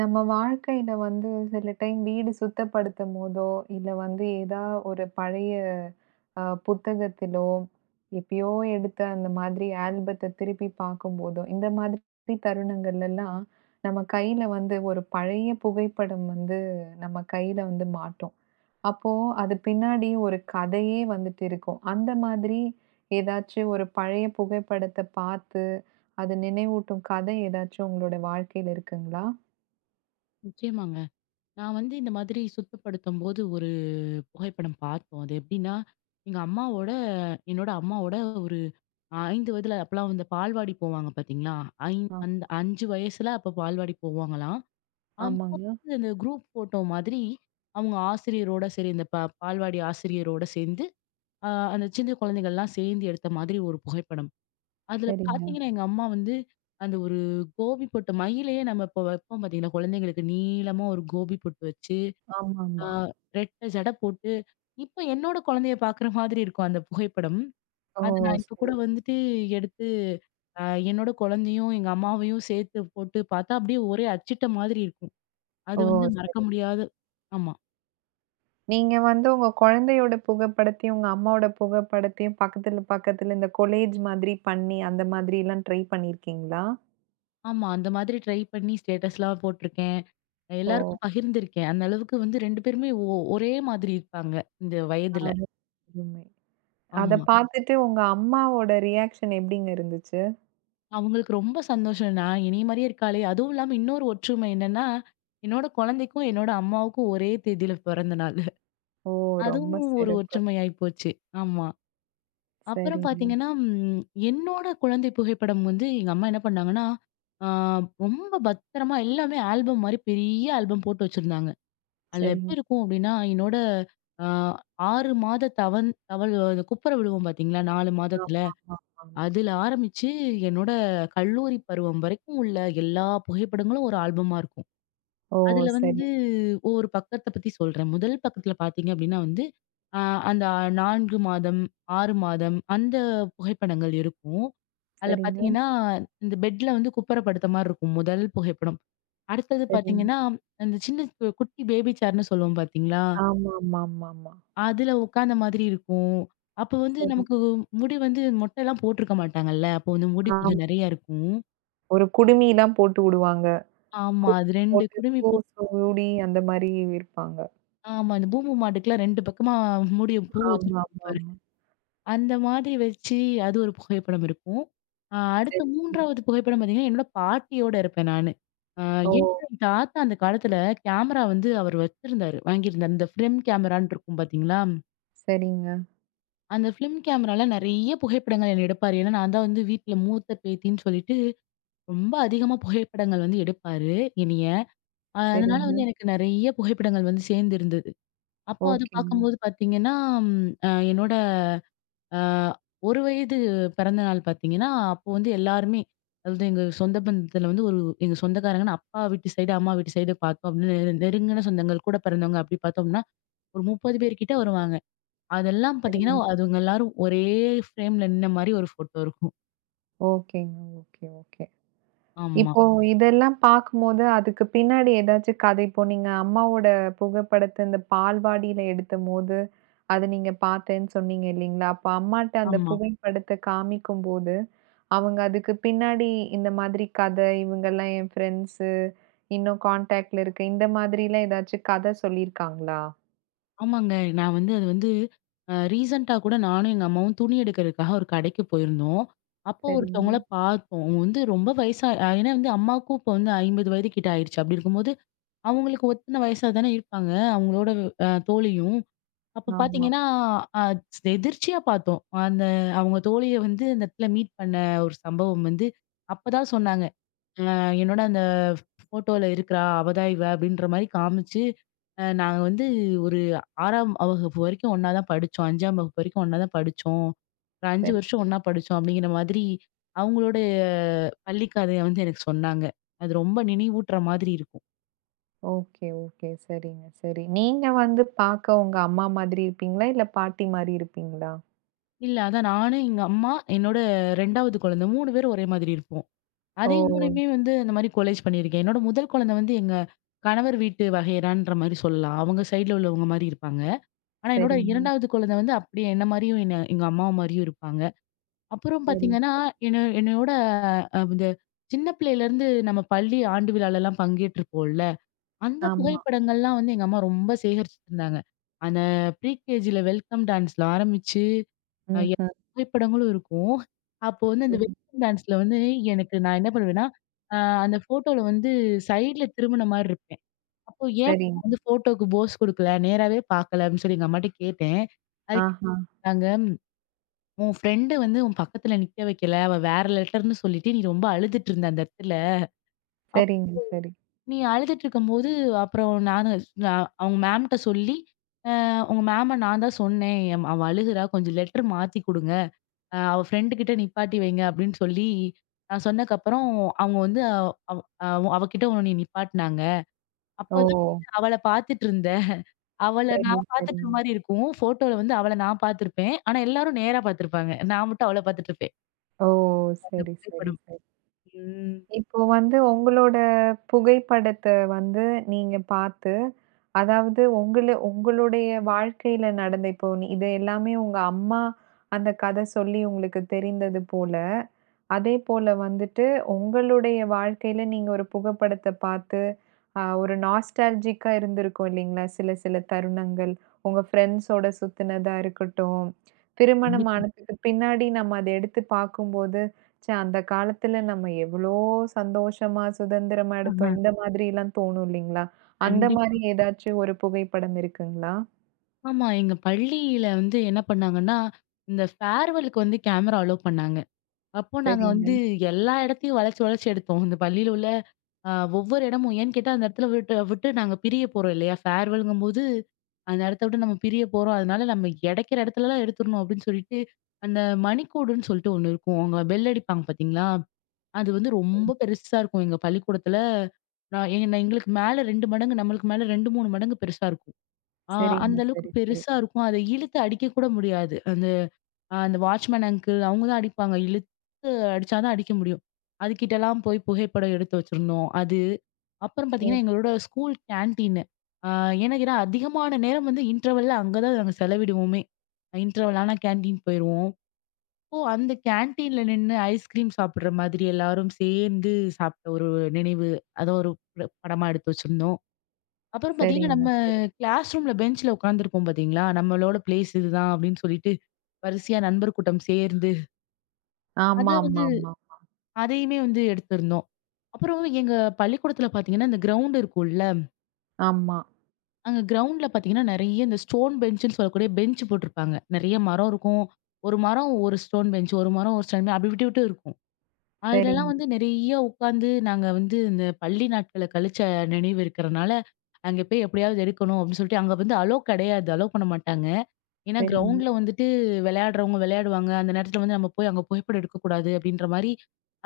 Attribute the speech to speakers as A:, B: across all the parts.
A: நம்ம வாழ்க்கையில வந்து சில டைம் வீடு சுத்தப்படுத்தும் போதோ, இல்ல வந்து ஒரு பழைய புத்தகத்திலோ, எப்பயோ எடுத்த அந்த மாதிரி ஆல்பத்த திருப்பி பார்க்கும்போதோ, இந்த மாதிரி தருணங்கள்லலாம் நம்ம கையில வந்து ஒரு பழைய புகைப்படம் வந்து நம்ம கையில வந்து மாட்டும். அப்போ அது பின்னாடி ஒரு கதையே வந்துட்டு இருக்கும். அந்த மாதிரி ஏதாச்சும் ஒரு பழைய புகைப்படத்த பார்த்து, அது நினைவூட்டும் கதை ஏதாச்சும் உங்களோட வாழ்க்கையில இருக்குங்களா?
B: நிச்சயமாங்க. நான் வந்து இந்த மாதிரி சுத்தப்படுத்தும்போது ஒரு புகைப்படம் பார்த்தோம். அது எப்படின்னா, எங்க அம்மாவோட என்னோட அம்மாவோட ஒரு 5 வயதுல அப்பலாம் வந்து பால்வாடி போவாங்க பார்த்தீங்களா? ஐ அந்த 5 வயசுல அப்ப பால்வாடி போவாங்களாம். அப்போ
A: ஆமாங்க.
B: வந்து அந்த குரூப் ஃபோட்டோ மாதிரி அவங்க ஆசிரியரோட சரி இந்த ப பால்வாடி ஆசிரியரோட சேர்ந்து, அ அந்த சின்ன குழந்தைகள்லாம் சேர்ந்து எடுத்த மாதிரி ஒரு புகைப்படம். அதுல
A: சரிங்க.
B: பார்த்தீங்கன்னா, எங்க அம்மா வந்து அந்த ஒரு கோபி பொட்டு மயிலையே நம்ம இப்போ வைப்போம் பார்த்தீங்களா? குழந்தைங்களுக்கு நீளமா ஒரு கோபி பொட்டு வச்சு ஆ
A: ஆமாமா.
B: ரெட்ட ஜட போட்டு, இப்ப என்னோட குழந்தைய பார்க்குற மாதிரி இருக்கும் அந்த புகைப்படம்.
A: ஓ!
B: அத நான் இப்ப
A: சரி.
B: கூட வந்துட்டு எடுத்து, அ என்னோட குழந்தையும், எங்க அம்மாவையும் சேர்த்து போட்டு பார்த்தா, அப்படியே ஒரே அச்சிட்ட மாதிரி இருக்கும்.
A: ஓ!
B: அது வந்து மறக்க
A: சரி.
B: முடியாத ஆமா,
A: நீங்க வந்து உங்க குழந்தையோட புகைப்படத்தையும், உங்க அம்மாவோட புகைப்படத்தையும் பக்கத்துல, பக்கத்துல இந்த கொலேஜ் மாதிரி பண்ணி, அந்த மாதிரிலாம் ட்ரை பண்ணியிருக்கீங்களா?
B: ஆமா. அந்த மாதிரி ட்ரை பண்ணி ஸ்டேட்டஸ்லாம் போட்டிருக்கேன்.
A: ஓ!
B: எல்லாருக்கும் பகிர்ந்திருக்கேன். அந்த அளவுக்கு வந்து 2 பேருமே ஒரே மாதிரி இருப்பாங்க, இந்த வயதுல.
A: அரு மை. அத
B: ஆமா.
A: பார்த்துட்டு உங்க அம்மாவோட ரியாக்ஷன் எப்படிங்க இருந்துச்சு?
B: அவங்களுக்கு ரொம்ப சந்தோஷம். நான் என்னைய மாரியே இருக்காளே! அதுவும் இல்லாம இன்னொரு ஒற்றுமை என்னன்னா, என்னோட குழந்தைக்கும், என்னோட அம்மாவுக்கும் ஒரே தேதியில பிறந்த நாள்.
A: ஓ! ரொம்ப
B: அதுவும் ஒரு
A: சிறப்பு.
B: ஒற்றுமையாயி போச்சு. ஆமா. அப்புறம்
A: சரிங்க,
B: பார்த்தீங்கன்னா, என்னோட குழந்தை புகைப்படம் வந்து எங்க அம்மா என்ன பண்ணாங்கன்னா, ஆ ரொம்ப பத்திரமா எல்லாமே ஆல்பம் மாரி பெரிய ஆல்பம் போட்டு வச்சிருந்தாங்க. அதில
A: சரிங்க.
B: எப்படி இருக்கும் அப்டின்னா, என்னோட ஆ 6 மாத தவழ் அந்த குப்புற விழுவோம் பார்த்தீங்களா? 4 மாதத்தில.
A: ஆமாமாமாமா.
B: அதுல ஆரம்பிச்சு என்னோட கல்லூரி பருவம் வரைக்கும் உள்ள எல்லா புகைப்படங்களும் ஒரு ஆல்பமா இருக்கும்.
A: ஓ!
B: அதுல
A: சரி,
B: வந்து ஒவ்வொரு பக்கத்த பத்தி சொல்றேன். முதல் பக்கத்துல பார்த்தீங்க அப்டின்னா வந்து, அ அந்த 4 மாதம், 6 மாதம் அந்த புகைப்படங்கள் இருக்கும். அதுல
A: சரிங்க,
B: பார்த்தீங்கன்னா, இந்த பெட்ல வந்து குப்புற படுத்த மாரி இருக்கும் முதல் புகைப்படம். அடுத்தது
A: சரிங்க.
B: பார்த்தீங்கன்னா, அந்த சின்ன குட்டி பேபி சேர்ன்னு சொல்லுவோம் பார்த்தீங்களா?
A: ஆமாமாமாமா.
B: அதுல உட்காந்த மாதிரி இருக்கும். அப்ப வந்து
A: சரி.
B: நமக்கு முடி வந்து மொட்டைலாம் போட்டுருக்க மாட்டாங்கல்ல. அப்போ வந்து முடி
A: ஆம்.
B: கொஞ்சம் நெறைய இருக்கும்.
A: ஒரு குடுமிலாம் போட்டு உடுவாங்க.
B: ஆமா.
A: குருவி
B: அது 2
A: போட்டு
B: குடுமி
A: பூ
B: போ
A: சூடி அந்த மாரி விற்பாங்க.
B: ஆமா. அந்த பூம்பு மாட்டுக்குலாம் 2 பக்கமா முடிய பூ வச்சிருப்பாங்க
A: ஆமாமாமா.
B: பாரு. அந்த மாதிரி வச்சு அது ஒரு புகைப்படம் இருக்கும். அடுத்த
A: சரி.
B: 3வது புகைப்படம் பார்த்தீங்கன்னா, என்னோட பாட்டியோட இருப்பேன் நானு. அ
A: ஓ!
B: என்கிட்ட என் தாத்தா அந்த காலத்துல கேமரா வந்து அவர் வச்சிருந்தாரு. வாங்கியிருந்தாரு. இந்த ஃபிலிம் கேமரான்னு இருக்கும் பார்த்தீங்களா?
A: சரிங்க,
B: அந்த ஃபிலிம் கேமரால நெறைய புகைப்படங்கள் என்ன எடுப்பாரு. ஏன்னா, நான் தான் வந்து வீட்ல மூத்த பேத்தின்னு சொல்லிட்டு, ரொம்ப அதிகமா புகைப்படங்கள் வந்து எடுப்பாரு என்னைய. அதனால
A: சரிங்க.
B: வந்து எனக்கு நெறைய புகைப்படங்கள் வந்து சேர்ந்திருந்தது. அப்போ அது
A: ஓகேங்க,
B: பார்க்கும்போது பார்த்தீங்கன்னா, ம் அ என்னோட அ 1 வயது பிறந்த நாள் பார்த்தீங்கன்னா, அப்போ வந்து எல்லாருமே அதாவது எங்க சொந்த பந்தத்துல வந்து ஒரு எங்க சொந்தக்காரங்கன்னு அப்பா வீட்டு சைடு, அம்மா வீட்டு சைடு பார்த்தோம் அப்டின்னா, நெருங்கின சொந்தங்கள் கூட பிறந்தவங்க அப்டி பார்த்தோம்னா, ஒரு 30 பேர் கிட்ட வருவாங்க. அதெல்லாம் பாத்தீங்கன்னா,
A: சரிங்க.
B: அதுங்க எல்லாரும் ஒரே ஃப்ரேம்ல நின்ன மாரி ஒரு ஃபோட்டோ இருக்கும்.
A: ஓகேங்க. Okay, okay.
B: ஆமா,
A: இப்போ இதெல்லாம் பார்க்கும்போது, அதுக்கு பின்னாடி ஏதாச்சும் கதை இப்போ நீங்க அம்மாவோட புகைப்படத்த இந்த பால்வாடியில எடுத்தபோது, அத நீங்க பார்த்தேன்னு சொன்னீங்க இல்லீங்களா? அப்ப அம்மாட்ட அந்த
B: ஆமா.
A: புகைப்படத்த காமிக்கும்போது அவங்க அதுக்கு பின்னாடி இந்த மாதிரி கதை, இவங்கலாம் என் ஃப்ரெண்ட்ஸு, இன்னும் கான்டாக்ட்ல இருக்கு. இந்த மாதிரிலாம் ஏதாச்சும் கதை சொல்லியிருக்காங்களா?
B: ஆமாங்க. நான் வந்து அது வந்து அ ரீசென்ட்டா கூட நானும் எங்க அம்மாவும் துணி எடுக்கிறதுக்காக ஒரு கடைக்கு போயிருந்தோம். அப்போ
A: சரிங்க.
B: ஒருத்தவங்கள பார்த்தோம். அவங்க வந்து ரொம்ப வயசா, ஏன்னா வந்து அம்மாவுக்கும் இப்போ வந்து 50 வயது கிட்ட ஆயிருச்சு. அப்படி இருக்கும்போது, அவங்களுக்கு ஒத்தன வயசா தானே இருப்பாங்க அவங்களோட தோழியும். அப்ப
A: ஆமா.
B: பாத்தீங்கன்னா, அ எதிர்ச்சியா பார்த்தோம். அந்த அவங்க தோழிய வந்து அந்த இடத்துல மீட் பண்ண ஒரு சம்பவம் வந்து அப்பதான் சொன்னாங்க. என்னோட அந்த ஃபோட்டோல இருக்கிறா! அவ தான் இவ அப்படின்ற மாரி காமிச்சு, நாங்க வந்து ஒரு 6ஆம் வகுப்பு வரைக்கும் ஒண்ணா தான் படிச்சோம். 5ஆம் வகுப்பு வரைக்கும் ஒண்ணா தான் படிச்சோம். ஒரு 5
A: சரி.
B: வருஷம் ஒண்ணா படிச்சோம் அப்படிங்கிற மாதிரி அவங்களோட பள்ளி கதைய வந்து எனக்கு சொன்னாங்க. அது ரொம்ப நினைவூட்டுற மாதிரி இருக்கும்.
A: Okay, okay. சரிங்க, சரி. நீங்க வந்து பார்க்க உங்க அம்மா மாதிரி இருப்பீங்களா? இல்ல பாட்டி மாரி இருப்பீங்களா?
B: இல்ல அதான் நானு, எங்க அம்மா, என்னோட 2வது குழந்தை 3 பேரும் ஒரே மாதிரி இருப்போம்.
A: ஓ!
B: அதே 3யுமே வந்து இந்த மாரி கொலேஜ் பண்ணியிருக்கேன். என்னோட முதல் குழந்தை வந்து எங்க கணவர் வீட்டு வகையறான்ற மாரி சொல்லலாம். அவங்க சைடுல உள்ளவங்க மாரி இருப்பாங்க. ஆனா, என்னோட
A: சரிங்க.
B: 2வது குழந்தை வந்து அப்படியே என்ன மாரியும், என்ன எங்க அம்மாவ மாரியும் இருப்பாங்க. அப்புறம்
A: சரி,
B: பார்த்தீங்கன்னா,
A: சரி.
B: என்னையோட இந்த சின்ன பிள்ளையிலேருந்து நம்ம பள்ளி ஆண்டு விழாலலாம் பங்கேற்றிருப்போம்ல, அந்த
A: ஆமா.
B: புகைப்படங்கள்லாம் வந்து எங்க அம்மா ரொம்ப சேகரிச்சுருந்தாங்க. அந்த ப்ரீகேஜில வெல்கம் டான்ஸ்ல ஆரம்பிச்சு,
A: ம்ஹ்ம்.
B: எல்லா புகைப்படங்களும் இருக்கும். அப்போ வந்து அந்த
A: சரி.
B: வெல்கம் டான்ஸ்ல வந்து நான் என்ன பண்ணுவேன்னா, அ அந்த ஃபோட்டோல வந்து சைட்ல திரும்புன மாரி இருப்பேன். அப்போ ஏன்
A: சரிங்க.
B: வந்து ஃபோட்டோக்கு போஸ் குடுக்கல? நேராவே பார்க்கல அப்படின்னு சொல்லி எங்க அம்மாட்ட கேட்டேன். அதுக்கு
A: ஆஹா.
B: சொன்னாங்க, "உன் ஃப்ரெண்டு வந்து உன் பக்கத்துல நிக்க வைக்கல. அவ வேற லெட்டர்ன்னு சொல்லிட்டு நீ ரொம்ப அழுதுட்டு இருந்த அந்த இடத்துல. அப்
A: சரிங்க, சரி.
B: நீ அழுதுட்டு இருக்கும்போது அப்புறம் நான் அவங்க மேம்ட்ட சொல்லி, அ உங்க மேம நான் தான் சொன்னேன். அவ அழுகுறா. கொஞ்சம் லெட்டர் மாத்தி குடுங்க. அவ ஃப்ரெண்டு கிட்ட நிப்பாட்டி வைங்க" அப்படின்னு சொல்லி நான் சொன்னதுக்கப்புறம் அவங்க வந்து அவ அவ அவ அவ கிட்ட உன்ன நிப்பாட்டுனாங்க.
A: ஓ!
B: அப்போதான் அவள பார்த்துட்டு இருந்த. அவள
A: சரி,
B: நான் பாத்துட்டு இருக்க
A: சரிங்க.
B: மாரி இருக்கும். ஃபோட்டோல வந்து அவள நான் பாத்துருப்பேன். ஆனா எல்லாரும் நேரா பாத்துருப்பாங்க. நான் மட்டும் அவள பாத்துட்டு இருப்பேன்.
A: ஓ!
B: அந்த
A: சரி, சரி,
B: புகைப்படம்.
A: சரி.
B: ம்.
A: இப்போ வந்து உங்களோட புகைப்படத்த வந்து நீங்க பார்த்து, அதாவது உங்கள உங்களுடைய வாழ்க்கையில நடந்த இப்போ இது எல்லாமே உங்க அம்மா அந்த கதை சொல்லி உங்களுக்கு தெரிந்தது போல. அதேபோல வந்துட்டு, உங்களுடைய வாழ்க்கையில நீங்க ஒரு புகைப்படத்த பார்த்து, ஒரு நாஸ்டால்ஜிக்கா இருந்திருக்கும் இல்லைங்களா? சில சில தருணங்கள். உங்க ஃப்ரெண்ட்ஸோட சுத்துனதா இருக்கட்டும், திருமணம்
B: கண்டிப்பா.
A: ஆனதுக்கு பின்னாடி நம்ம அத எடுத்து பார்க்கும்போது, ச்சே! அந்த காலத்துல நம்ம எவ்வளோ சந்தோஷமா, சுதந்திரமா
B: ஆஹா.
A: எடுத்தோம். இந்த மாதிரிலாம் தோணும் இல்லைங்களா? அந்த மாரி
B: கண்டிப்பா.
A: ஏதாச்சும் ஒரு புகைப்படம் இருக்குங்களா?
B: ஆமா. எங்க பள்ளியில வந்து என்ன பண்ணாங்கன்னா, இந்த ஃபேர்வெலுக்கு வந்து கேமரா அலோ பண்ணாங்க. அப்போ நாங்க
A: சரிங்க.
B: வந்து எல்லா இடத்தையும் வளைச்சு, வளைச்சு எடுத்தோம். இந்த பள்ளியில உள்ள அ ஒவ்வொரு இடமும் ஏன்னு கேட்டா, அந்த இடத்துல விட்டு விட்டு நாங்க பிரிய போறோம் இல்லையா? ஃபேர்வெல்ங்கும்போது, அந்த இடத்த விட்டு நம்ம பிரிய போறோம். அதனால நம்ம கிடைக்கிற இடத்துலலாம் எடுத்துடணும் அப்படின்னு சொல்லிட்டு, அந்த மணிக்கூடுன்னு சொல்லிட்டு ஒண்ணு இருக்கும். அவங்க பெல் அடிப்பாங்க பார்த்தீங்களா? அது வந்து ரொம்ப பெருசா இருக்கும் எங்க பள்ளிக்கூடத்துல. நான் என் எங்களுக்கு மேல 2 மடங்கு நம்மளுக்கு மேல 2, 3 மடங்கு பெருசா இருக்கும். ஆ
A: சரிங்க.
B: அந்த அளவுக்கு
A: சரி, சரி.
B: பெருசா இருக்கும். அத இழுத்து அடிக்க கூட முடியாது. அந்த வாட்ச்மேன் அங்கிள் அவங்க தான் அடிப்பாங்க. இழுத்து அடிச்சா தான் அடிக்க முடியும். அதுகிட்டலாம் போய் புகைப்படம் எடுத்து வச்சிருந்தோம். அது. அப்புறம்
A: ம்.
B: பார்த்தீங்கன்னா, எங்களோட ஸ்கூல் கேன்டீனு. அ ஏன்னா அதிகமான நேரம் வந்து இன்டர்வல்ல அங்க தான் நாங்க செலவிடுவோமே. இன்டர்வல் ஆனா கேன்டீன் போயிருவோம். அப்போ அந்த கேன்டீன்ல நின்னு ஐஸ்கிரீம் சாப்பிடுற மாதிரி எல்லாரும் சேர்ந்து சாப்பிட்ட ஒரு நினைவு. அத ஒரு படமா எடுத்து வச்சிருந்தோம். அப்புறம் பார்த்தீங்கன்னா,
A: சரிங்க.
B: நம்ம
A: சரி.
B: கிளாஸ் ரூம்ல பெஞ்ச்ல உட்காந்துருப்போம் பார்த்தீங்களா? நம்மளோட பிளேஸ் இதுதான் அப்படின்னு சொல்லிட்டு வரிசையா நண்பர் கூட்டம் சேர்ந்து அத
A: ஆமா,
B: வந்து
A: ஆமா, ஆமா.
B: அதையுமே வந்து எடுத்திருந்தோம். அப்புறம் எங்க பள்ளிக்கூடத்துல பார்த்தீங்கன்னா, இந்த கிரவுண்ட் இருக்கும்ல.
A: ஆமா.
B: அங்க கிரவுண்ட்ல பார்த்தீங்கன்னா, நெறைய இந்த ஸ்டோன் பெஞ்சுன்னு சொல்லக்கூடிய பெஞ்ச் போட்டிருப்பாங்க. நெறைய மரம் இருக்கும். ஒரு மரம் ஒரு ஸ்டோன் பெஞ்ச், ஒரு மரம் ஒரு ஸ்டோன் அப்படி விட்டு விட்டு இருக்கும். அதுலலாம்
A: சரிங்க.
B: வந்து நெறைய உட்காந்து நாங்க வந்து இந்த பள்ளி நாட்கள கழிச்ச நினைவு இருக்கிறனால, அங்க போய் எப்படியாவது எடுக்கணும் அப்படின்னு சொல்லிட்டு அங்க வந்து அலோ கிடையாது. அலோ பண்ண மாட்டாங்க. ஏன்னா
A: சரிங்க,
B: கிரவுண்ட்ல வந்துட்டு விளையாடுறவங்க விளையாடுவாங்க. அந்த நேரத்துல வந்து நம்ம போய் அங்க புகைப்படம் எடுக்கக்கூடாது அப்படின்ற மாரி,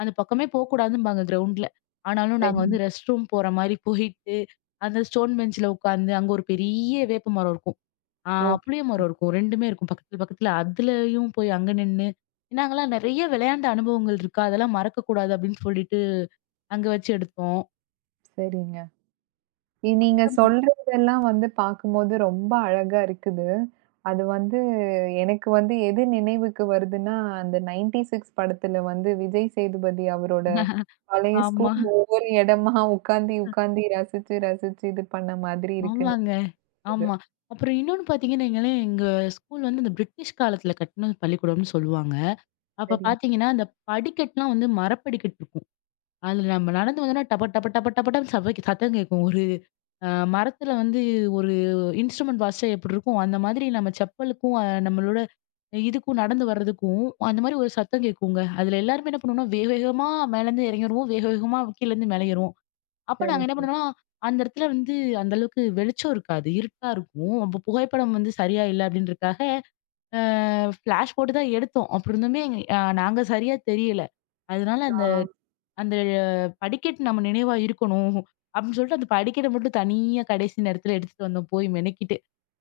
B: அந்த பக்கமே போக்கூடாதும்பாங்க கிரவுண்ட்ல. ஆனாலும் நாங்க
A: சரிங்க.
B: வந்து ரெஸ்ட் ரூம் போற மாரி போயிட்டு, அந்த ஸ்டோன் பெஞ்ச்ல உட்காந்து, அங்க ஒரு பெரிய வேப்ப மரம் இருக்கும். ஆ
A: ஓகே.
B: புளிய மரம் இருக்கும். 2மே இருக்கும் பக்கத்துல, பக்கத்துல. அதுலயும் போய் அங்க நின்னு நாங்கலாம் நெறைய விளையாண்ட அனுபவங்கள் இருக்கு. அதெல்லாம் மறக்கக்கூடாது அப்படின்னு சொல்லிட்டு அங்க வச்சு எடுத்தோம்.
A: சரிங்க. நீங்க
B: அப்புறமா
A: சொல்றதெல்லாம் வந்து பார்க்கும்போது ரொம்ப அழகா இருக்குது. அது வந்து எனக்கு வந்து எது நினைவுக்கு வருதுன்னா, அந்த 96 படத்துல வந்து விஜய் சேதுபதி அவரோட பழைய
B: ஆமா.
A: ஸ்கூல் ஒவ்வொரு இடமா உட்காந்து, உட்காந்து ரசிச்சு, ரசிச்சு இது பண்ண மாதிரி இருக்குன்னு
B: ஆமாங்க.
A: இது.
B: ஆமா. அப்புறம் இன்னொன்னு பார்த்தீங்கன்னு வைங்களேன், எங்க ஸ்கூல் வந்து இந்த பிரிட்டிஷ் காலத்துல கட்டுன பள்ளிக்கூடம்னு சொல்லுவாங்க. அப்ப
A: சரி,
B: பார்த்தீங்கன்னா, அந்த படிக்கட்டுலாம் வந்து மரப்படிக்கட்டு இருக்கும். அதுல நம்ம நடந்து வந்தோம்னா டப டப டப டபடன்னு சத்தம் கேட்கும். ஒரு அ மரத்துல வந்து ஒரு இன்ஸ்ட்ருமெண்ட் வாசிச்சா எப்படி இருக்கும், அந்த மாதிரி நம்ம செப்பலுக்கும் நம்மளோட இதுக்கும் நடந்து வர்றதுக்கும் அந்த மாரி ஒரு சத்தம் கேட்குங்க. அதுல எல்லாருமே என்ன பண்ணுவோம்னா, வேக வேகமா மேலேருந்து இறங்கிருவோம். வேக வேகமா கீழேருந்து மேல ஏறுவோம். அப்ப
A: சரி,
B: நாங்க என்ன
A: சரி.
B: பண்ணுவோம்னா, அந்த இடத்துல வந்து அந்த அளவுக்கு வெளிச்சம் இருக்காது. இருட்டா இருக்கும். அப்ப புகைப்படம் வந்து சரியா இல்ல அப்படின்றதுக்காக, அ ஃபிளாஷ் போட்டு தான் எடுத்தோம். அப்படி இருந்துமே, நாங்க சரியா தெரியல. அதனால
A: ஆ.
B: அந்த அந்த படிக்கட்டு நம்ம நினைவா இருக்கணும். அப்படின்னு சொல்லிட்டு அந்த படிக்கட்ட மட்டும் தனியா கடைசி நேரத்துல எடுத்துட்டு வந்தோம் போய் மெனக்கிட்டு.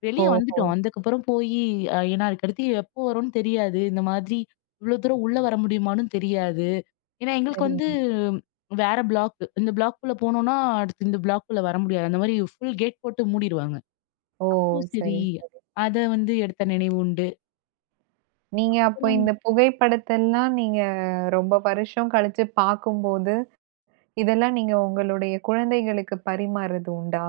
B: வெளிய
A: ஓஹோ!
B: வந்துட்டோம். வந்ததுக்கப்புறம் போயி ஏன்னா அதுக்கடுத்து எப்போ வரும்னு தெரியாது. இந்த மாதிரி இவ்வளோ தூரம் உள்ள வர முடியுமான்னு தெரியாது. ஏன்னா எங்களுக்கு வந்து
A: சரிங்க.
B: வேற பிளாக். இந்த பிளாக்குள்ள போனோம்னா, அடுத்து இந்த பிளாக்குள்ள வர முடியாது. அந்த மாரி ஃபுல் கேட் போட்டு மூடிருவாங்க.
A: ஓ!
B: அப்போ சரி,
A: சரி, சரி.
B: அத வந்து எடுத்த நினைவு உண்டு.
A: நீங்க அப்போ
B: அப்புறம்
A: இந்த புகைப்படத்தெல்லாம் நீங்க ரொம்ப வருஷம் கழிச்சு பார்க்கும்போது இதெல்லாம் நீங்க உங்களுடைய குழந்தைகளுக்கு பரிமாறது உண்டா?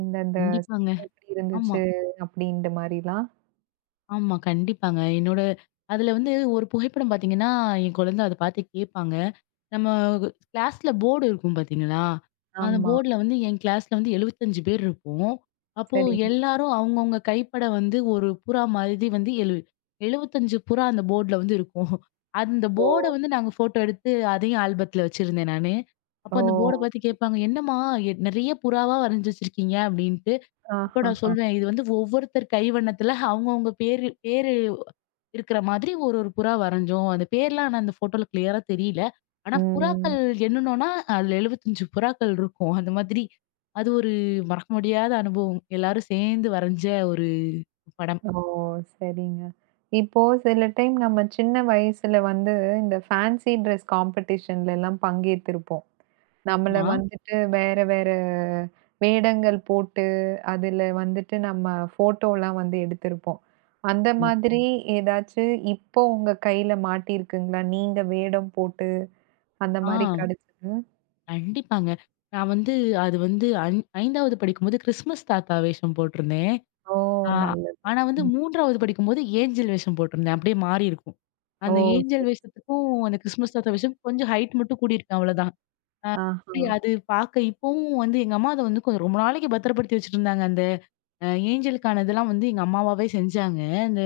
A: இந்த இந்த
B: கண்டிப்பாங்க.
A: எப்படி
B: ஆமா.
A: இருந்துச்சு அப்படின்ற மாரிலாம்?
B: ஆமா. கண்டிப்பாங்க. என்னோட அதுல வந்து ஒரு புகைப்படம் பார்த்தீங்கன்னா, என் குழந்தை அத பார்த்து கேட்பாங்க. நம்ம கிளாஸ்ல போர்டு இருக்கும் பார்த்தீங்களா? அந்த
A: ஆமா.
B: போர்டுல வந்து என் கிளாஸ்ல வந்து 75 பேர் இருப்போம். அப்போ
A: சரிங்க.
B: எல்லாரும் அவங்கவங்க கைப்பட வந்து ஒரு புறா மாதிரி வந்து 75 புறா அந்த போர்டுல வந்து இருக்கும். அந்த
A: ஓ!
B: போர்ட வந்து நாங்க ஃபோட்டோ எடுத்து அதையும் ஆல்பத்துல வச்சிருந்தேன் நானு. அப்போ
A: ஓ!
B: அந்த போர்ட பார்த்து கேட்பாங்க, "என்னம்மா நெறைய புறாவா வரைஞ்சு வச்சிருக்கீங்க?" அப்டின்ட்டு. அப்ப நான்
A: ஆஹஹா!
B: சொல்வேன், இது வந்து ஒவ்வொருத்தர் கைவண்ணத்துல அவங்கவங்க பேரு பேரு இருக்கிற மாதிரி ஒரு ஒரு புறா வரைஞ்சோம். அந்த பேர்லாம் ஆனா அந்த ஃபோட்டோல கிளியரா தெரியல. ஆனா
A: ம்.
B: புறாக்கள் எண்ணுனோம்னா, அதுல 75 புறாக்கள் இருக்கும். அந்த மாதிரி. அது ஒரு மறக்க முடியாத அனுபவம். எல்லாரும் சேர்ந்து வரைஞ்ச ஒரு படம்.
A: ஓ! சரிங்க. இப்போ சில டைம் நம்ம சின்ன வயசுல வந்து இந்த ஃபேன்சி ட்ரெஸ் காம்படிஷன்லலாம் பங்கேத்திருப்போம். நம்மள
B: ஆமா,
A: வந்துட்டு வேற வேற வேடங்கள் போட்டு, அதுல வந்துட்டு நம்ம ஃபோட்டோலாம் வந்து எடுத்திருப்போம். அந்த
B: ஆமா.
A: மாதிரி ஏதாச்சு இப்போ உங்க கையில மாட்டியிருக்குங்களா? நீங்க வேடம் போட்டு அந்த
B: ஆ
A: மாரி கிடைச்சது?
B: கண்டிப்பாங்க. நான் வந்து அது வந்து ஐந் 5வது படிக்கும்போது கிறிஸ்மஸ் தாத்தா வேஷம் போட்டிருந்தேன்.
A: ஓ!
B: ஆ.
A: நல்லது.
B: ஆனா வந்து
A: ம்.
B: 3வது படிக்கும்போது ஏஞ்சல் வேஷம் போட்டிருந்தேன். அப்படியே மாறி இருக்கும்.
A: ஓ!
B: அந்த ஏஞ்சல்
A: சரி.
B: வேஷத்துக்கும், அந்த கிறிஸ்மஸ் தாத்தா வேஷத்துக்கும் கொஞ்சம் ஹைட் மட்டும் கூடியிருக்கேன் அவ்வளோதான். அ அப்படி
A: ஆஹா.
B: அது பார்க்க இப்பவும் வந்து எங்க அம்மா அத வந்து ரொம்ப நாளைக்கு பத்திரப்படுத்தி வச்சிருந்தாங்க. அந்த அ ஏஞ்சலுக்கான இதெல்லாம் வந்து எங்க அம்மாவாவே செஞ்சாங்க. அந்த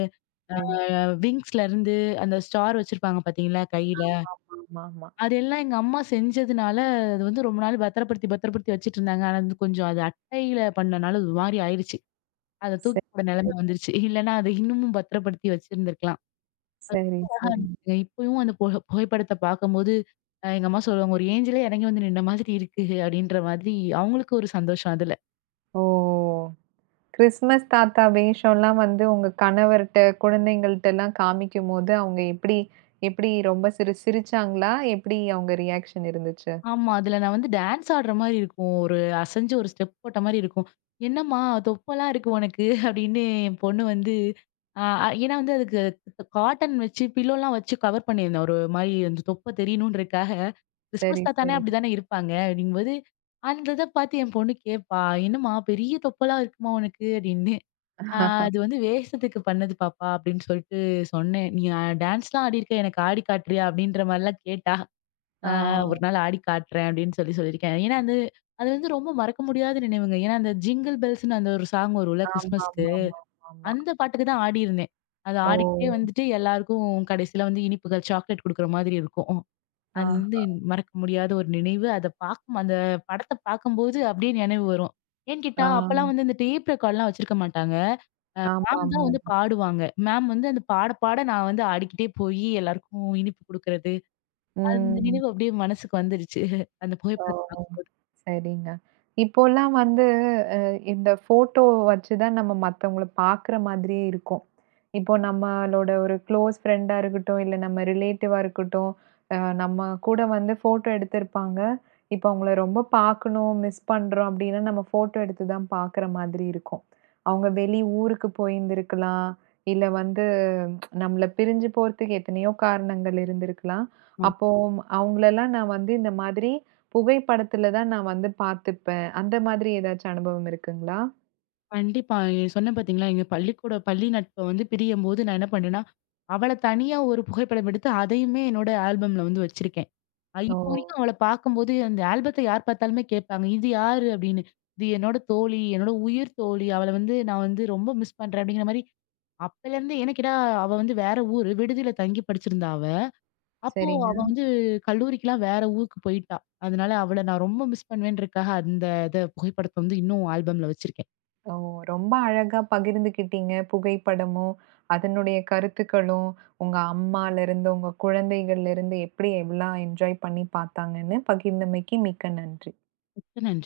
A: ஓ!
B: அ விங்ஸ்லருந்து அந்த ஸ்டார் வச்சிருப்பாங்க பார்த்தீங்களா கையில.
A: ஆமாமாமாமா.
B: அதெல்லாம் எங்க அம்மா செஞ்சதுனால, அது வந்து ரொம்ப நாள் பத்திரப்படுத்தி பத்திரப்படுத்தி வச்சுட்டு இருந்தாங்க. ஆனா வந்து கொஞ்சம் அது அட்டையில பண்ணனால ஒரு மாரி ஆயிருச்சு. அத தூக்கி
A: சரி,
B: போட
A: சரி.
B: நெலைம வந்துருச்சு. இல்லன்னா, அத இன்னமும் பத்திரப்படுத்தி வச்சிருந்திருக்கலாம்.
A: சரி, சரி.
B: இப்பயும் அந்த புகைப்படத்த பார்க்கும்போது, எங்க அம்மா சொல்லுவாங்க, "ஒரு ஏஞ்சிலே இறங்கி வந்து நின்ன மாதிரி இருக்கு" அப்படின்ற மாதிரி அவங்களுக்கு ஒரு சந்தோஷம். அதுல.
A: ஓ! கிறிஸ்மஸ் தாத்தா வேஷம்லாம் வந்து உங்க கணவர்ட்ட, குழந்தைங்கள்ட்டலாம் காமிக்கும்போது, அவங்க எப்படி எப்படி ரொம்ப சிரிச்சாங்களா? எப்படி அவங்க ரியாக்ஷன் இருந்துச்சு?
B: ஆமா. அதுல நான் வந்து டான்ஸ் ஆடுற மாரி இருக்கும். ஒரு அசஞ்சு ஒரு ஸ்டெப் போட்ட மாரி இருக்கும். "என்னம்மா தொப்பலா இருக்கு உனக்கு" அப்படின்னு என் பொண்ணு வந்து அ அ ஏன்னா வந்து அதுக்கு காட்டன் வச்சு பில்லோலாம் வச்சு கவர் பண்ணியிருந்தேன். ஒரு மாரி அந்த தொப்ப தெரியணுன்றதுக்காக.
A: சரி,
B: கிறிஸ்மஸ் தாத்தானே
A: சரி.
B: அப்படிதானே இருப்பாங்க. அப்படிங்கும்போது அந்த இத பார்த்து என் பொண்ணு கேட்பா. "என்னம்மா பெரிய தொப்பலா இருக்குமா உனக்கு" அப்படின்னு. நான் "அது வந்து வேஷத்துக்கு பண்ணது பாப்பா" அப்படின்னு சொல்லிட்டு சொன்னேன். "நீ டான்ஸ்லாம் ஆடியிருக்க எனக்கு ஆடி காட்டுறியா?" அப்படின்ற மாரிலாம் கேட்டா.
A: ஆ.
B: ஒரு நாள் ஆடி காட்டுறேன் அப்படின்னு சொல்லி சொல்லியிருக்கேன். ஏன்னா, அது அது வந்து ரொம்ப மறக்க முடியாத நினைவுங்க. ஏன்னா, அந்த ஜிங்கிள் பெல்ஸ்ன்னு அந்த ஒரு சாங் வரும்ல கிறிஸ்மஸ்க்கு.
A: ஆமாமாமாமாமா.
B: அந்த பாட்டுக்கு தான் ஆடியிருந்தேன். அது
A: ஓ!
B: ஆடிக்கிட்டே வந்துட்டு எல்லாருக்கும் கடைசியில வந்து இனிப்புகள், சாக்லேட் குடுக்குற மாதிரி இருக்கும். அது வந்து
A: ஆஹா.
B: மறக்க முடியாத ஒரு நினைவு. அத பார்க்கும் அந்த படத்த பார்க்கும்போது அப்படியே நினைவு வரும். ஏன்னு
A: ஆ.
B: கேட்டா, அப்பலாம் வந்து இந்த டேப் ரெக்கார்ட்லாம் வச்சிருக்க மாட்டாங்க. மேம் தான்
A: ஆமாமா.
B: வந்து பாடுவாங்க. மேம் வந்து அந்த பாட நான் வந்து ஆடிக்கிட்டே போயி எல்லாருக்கும் இனிப்பு குடுக்குறது, அந்த
A: ம்.
B: நினைவு அப்படியே மனசுக்கு வந்துருச்சு. அந்த
A: ஓ!
B: புகைப்படத்த
A: சரிங்க. இப்போலாம் வந்து அ இந்த ஃபோட்டோ வச்சு தான் நம்ம மத்தவங்கள பார்க்குற மாதிரியே இருக்கும். இப்போ நம்மளோட ஒரு க்ளோஸ் ஃப்ரெண்டா இருக்கட்டும், இல்ல நம்ம ரிலேட்டிவா இருக்கட்டும், அ நம்ம கூட வந்து ஃபோட்டோ எடுத்திருப்பாங்க. இப்போ அவங்கள ரொம்ப பார்க்கணும், மிஸ் பண்றோம் அப்டின்னா, நம்ம ஃபோட்டோ எடுத்து தான் பார்க்குற மாதிரி இருக்கும். அவங்க வெளி ஊருக்கு போயிருந்திருக்கலாம், இல்ல வந்து நம்மள பிரிஞ்சு போறதுக்கு எத்தனையோ காரணங்கள் இருந்திருக்கலாம்.
B: ம்.
A: அப்போ அவங்களலாம் நான் வந்து இந்த மாதிரி புகைப்படத்துல தான் நான் வந்து பார்த்துப்பேன். அந்த மாதிரி ஏதாச்சும் அனுபவம் இருக்குங்களா?
B: கண்டிப்பா. சொன்னேன் பார்த்தீங்களா, எங்க பள்ளி நட்ப வந்து பிரியும்போது நான் என்ன பண்ணேன்னா, அவள தனியா ஒரு புகைப்படம் எடுத்து அதையுமே என்னோட ஆல்பம்ல வந்து வச்சிருக்கேன்.
A: ஓ!
B: இப்போ வரைக்கும் அவள பார்க்கும்போது அந்த ஆல்பத்த யார் பார்த்தாலுமே கேட்பாங்க. "இது யாரு?" அப்படின்னு. "இது என்னோட தோழி, என்னோட உயிர் தோழி. அவள வந்து நான் வந்து ரொம்ப மிஸ் பண்றேன்." அப்படிங்கிற மாரி அப்பலேருந்து ஏன்னு கேட்டா, அவ வந்து வேற ஊரு. விடுதியில தங்கி படிச்சிருந்தா அவ. அப்போ அவ
A: சரிங்க.
B: வந்து கல்லூரிக்கெல்லாம் வேற ஊருக்கு போயிட்டா. அதனால அவள நான் ரொம்ப மிஸ் பண்ணுவேன்றதுக்காக அந்த புகைப்படத்த வந்து இன்னும் ஆல்பம்ல வச்சிருக்கேன்.
A: ஓ! ரொம்ப அழகா பகிர்ந்துக்கிட்டீங்க. புகைப்படமும், அதனுடைய கருத்துக்களும், உங்க அம்மாலருந்து, உங்க குழந்தைகள்லருந்து எப்படி எவ்வளோ என்ஜாய் பண்ணி பார்த்தாங்கன்னு பகிர்ந்தமைக்கு மிக்க நன்றி.
B: மிக்க நன்றி.